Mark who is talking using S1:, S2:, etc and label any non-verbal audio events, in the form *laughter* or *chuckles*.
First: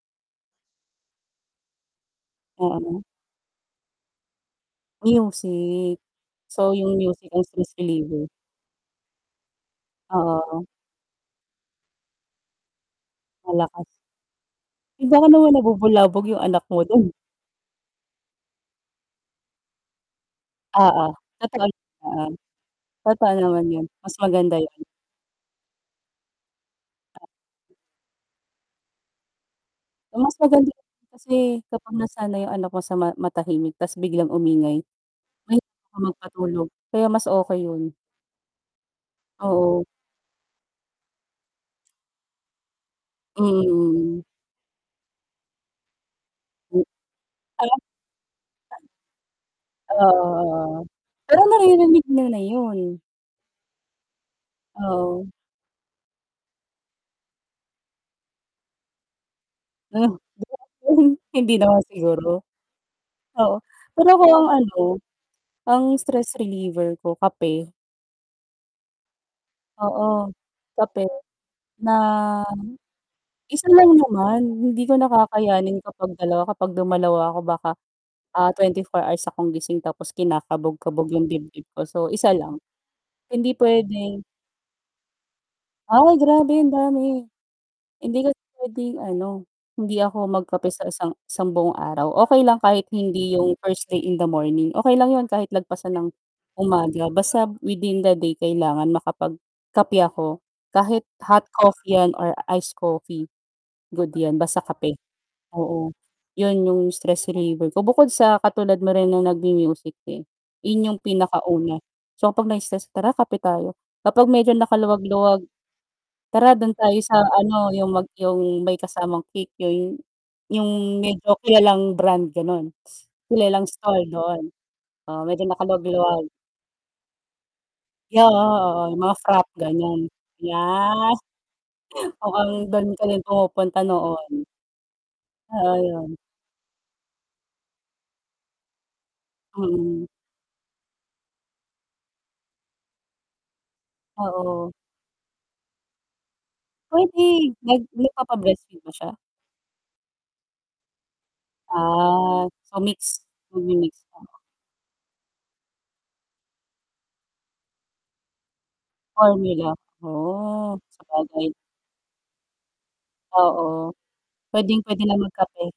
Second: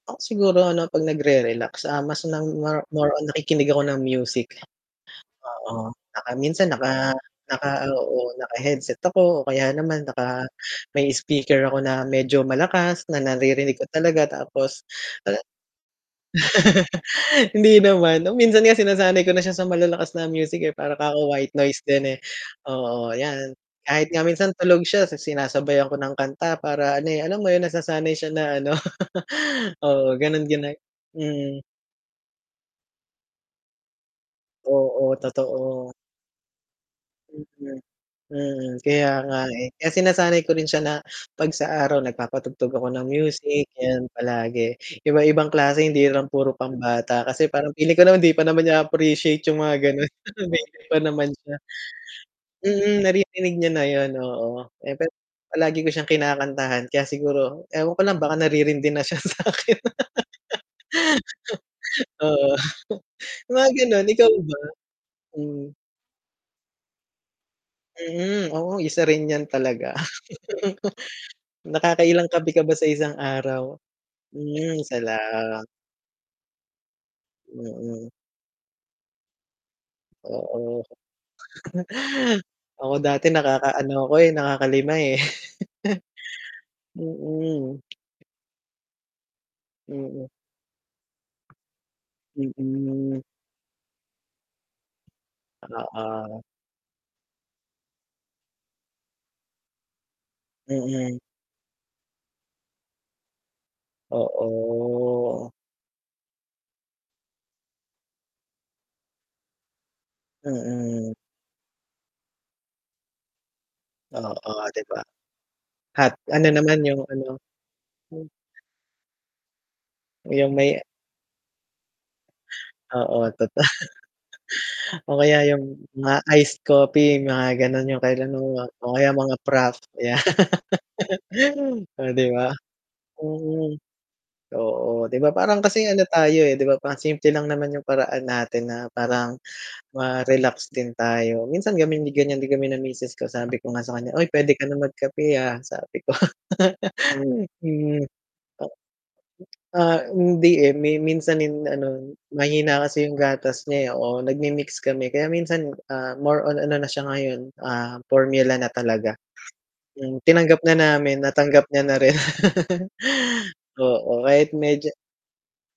S1: Ako siguro ano pag nagre-relax, ah, mas na more
S2: Oo.
S1: more on nakikinig ako ng music, oo
S2: Music.
S1: 'tsaka minsan
S2: So, 'yung
S1: naka
S2: music ang stress
S1: naka
S2: reliever.
S1: oo, naka-headset ako o kaya naman
S2: Oo,
S1: naka
S2: oh.
S1: may speaker ako na medyo malakas na naririnig
S2: Malakas.
S1: ko talaga, tapos
S2: Baka
S1: a
S2: naman nabubulabog 'yung anak mo dun?
S1: *laughs* Hindi naman, o minsan nga sinasanay ko na siya sa malalakas na music, eh, para
S2: Oo,
S1: kako white
S2: na-try,
S1: noise din, eh,
S2: oo,
S1: oo,
S2: totoo
S1: ayan.
S2: naman yun.
S1: Kahit
S2: Mas
S1: nga minsan
S2: maganda yun.
S1: tulog siya si sinasabayan ko ng kanta, para ano, eh, alam mo 'yun nasasanay siya na ano. *laughs* Oo
S2: Mas
S1: ganun
S2: maganda
S1: gina
S2: *unintelligible*
S1: mm.
S2: kasi kapag nasanay 'yung anak mo sa ma matahimik ta's biglang umingay
S1: Oo,
S2: mahihirapan
S1: totoo.
S2: ka magpatulog, kaya mas okey
S1: Mhm,
S2: 'yun.
S1: mm, kaya nga, eh.
S2: Oo.
S1: Kaya sinasanay ko rin siya na 'pag sa araw nagpapatugtog ako ng
S2: Mm,
S1: music 'yan
S2: mm.
S1: palagi, iba-ibang klase hindi lang puro
S2: M
S1: pambata kasi parang
S2: ah.
S1: feeling ko naman hindi pa naman niya appreciate 'yung mga
S2: Oo,
S1: gano'n,
S2: oo.
S1: baby pa naman
S2: Pero
S1: siya.
S2: naririnig niya na
S1: Mm,
S2: 'yun.
S1: naririnig niya na 'yun, oo. Eh, pero
S2: Oo.
S1: palagi ko siyang kinakantahan kaya siguro ewan ko lang baka naririndi na siya sa'kin.
S2: Ah, *unintelligible* hindi naman
S1: *laughs*
S2: siguro.
S1: Oo,
S2: Oo,
S1: mga gano'n,
S2: pero ako
S1: ikaw
S2: ang
S1: ba?
S2: ano,
S1: Mm.
S2: ang stress reliever ko kape.
S1: Mhm, oo isa rin 'yan talaga.
S2: Oo kape,
S1: *chuckles*
S2: na
S1: Nakakailang kape ka ba sa isang
S2: 1
S1: araw?
S2: lang naman,
S1: Hmm,
S2: hindi ko
S1: isa
S2: na
S1: lang.
S2: kakayanin kapag 2 kapag dumalawa ako baka,
S1: Mm.
S2: ah, 24 hours akong gising tapos
S1: Oo.
S2: kinakabog-kabog 'yung dibdib ko, so 1
S1: *chuckles*
S2: lang,
S1: Ako dati
S2: hindi
S1: nakakaano ako,
S2: puwedeng
S1: eh, nakakalima ,eh. *chuckles*
S2: Ay grabe ang dami,
S1: Mm.
S2: hindi kasi puwedeng ano hindi
S1: Mm.
S2: ako magkape sa isang isang buong araw. Okey lang kahit
S1: Mm.
S2: hindi yung first thing in the morning, okey lang 'yun kahit lagpasan ng
S1: Oo.
S2: umaga basta within the day kailangan makapag-kape ako, kahit
S1: Mm.
S2: hot coffee 'yan or iced coffee, good 'yan, basta kape.
S1: Oo.
S2: Oo, 'yun 'yung stress reliever ko, bukod sa katulad mo rin ng nag-mu-music, eh, 'yun 'yong
S1: Mm.
S2: pinakauna. So kapag na stress, "Tara kape tayo." Kapag medyo
S1: Oo, 'di ba?
S2: nakaluwag-luwag,
S1: Hot ano
S2: "Tara dun
S1: naman
S2: tayo
S1: 'yung
S2: sa
S1: ano
S2: ano, 'yung mag
S1: Hmm.
S2: 'yung may kasamang cake, 'yun,
S1: 'Yung may
S2: 'yung medyo kilalang brand gano'n,
S1: Oo
S2: kilalang
S1: totoo,
S2: store doon."
S1: o
S2: Oo
S1: kaya
S2: medyo
S1: 'yung mga
S2: nakaluwag-luwag.
S1: iced coffee mga ganun 'yung
S2: Yeah,
S1: kailan
S2: oo,
S1: *unintelligible*
S2: oo,
S1: o
S2: 'yung
S1: kaya
S2: mga
S1: mga
S2: frappe
S1: frappe,
S2: ganiyan.
S1: 'yan.
S2: Yes,
S1: *laughs* Oh
S2: *chuckles*
S1: 'di
S2: oo,
S1: ba.
S2: dun kami
S1: Mm,
S2: pumupunta noon.
S1: oo, 'di ba parang
S2: Oo
S1: kasing ano
S2: 'yun.
S1: tayo, eh, 'di ba parang simple lang naman 'yung paraan natin na parang
S2: Mm.
S1: ma-relax din tayo, minsan kami ganiyan din kami ng misis ko sabi ko nga sa kanya, "Uy puwede ka
S2: Oo.
S1: ng mag kape, ah." sabi ko. *laughs*
S2: Puwede, nag
S1: Mm. A
S2: nagpapa-breastfeed ba siya?
S1: Ah, hindi, eh, mi minsan hin ano
S2: Ah. So,
S1: mahina kasi 'yung
S2: mix
S1: gatas niya,
S2: nag-mi-mix,
S1: oo
S2: oo.
S1: nag mi-mix kami kaya minsan, ah, more on ano na siya ngayon, ah, formula na talaga.
S2: Formula.
S1: Um, tinanggap na
S2: Oo,
S1: namin,
S2: sabagay.
S1: natanggap niya na rin. *laughs*
S2: Oo,
S1: Oo kahit medyo
S2: puwedeng-puwede na mag kape.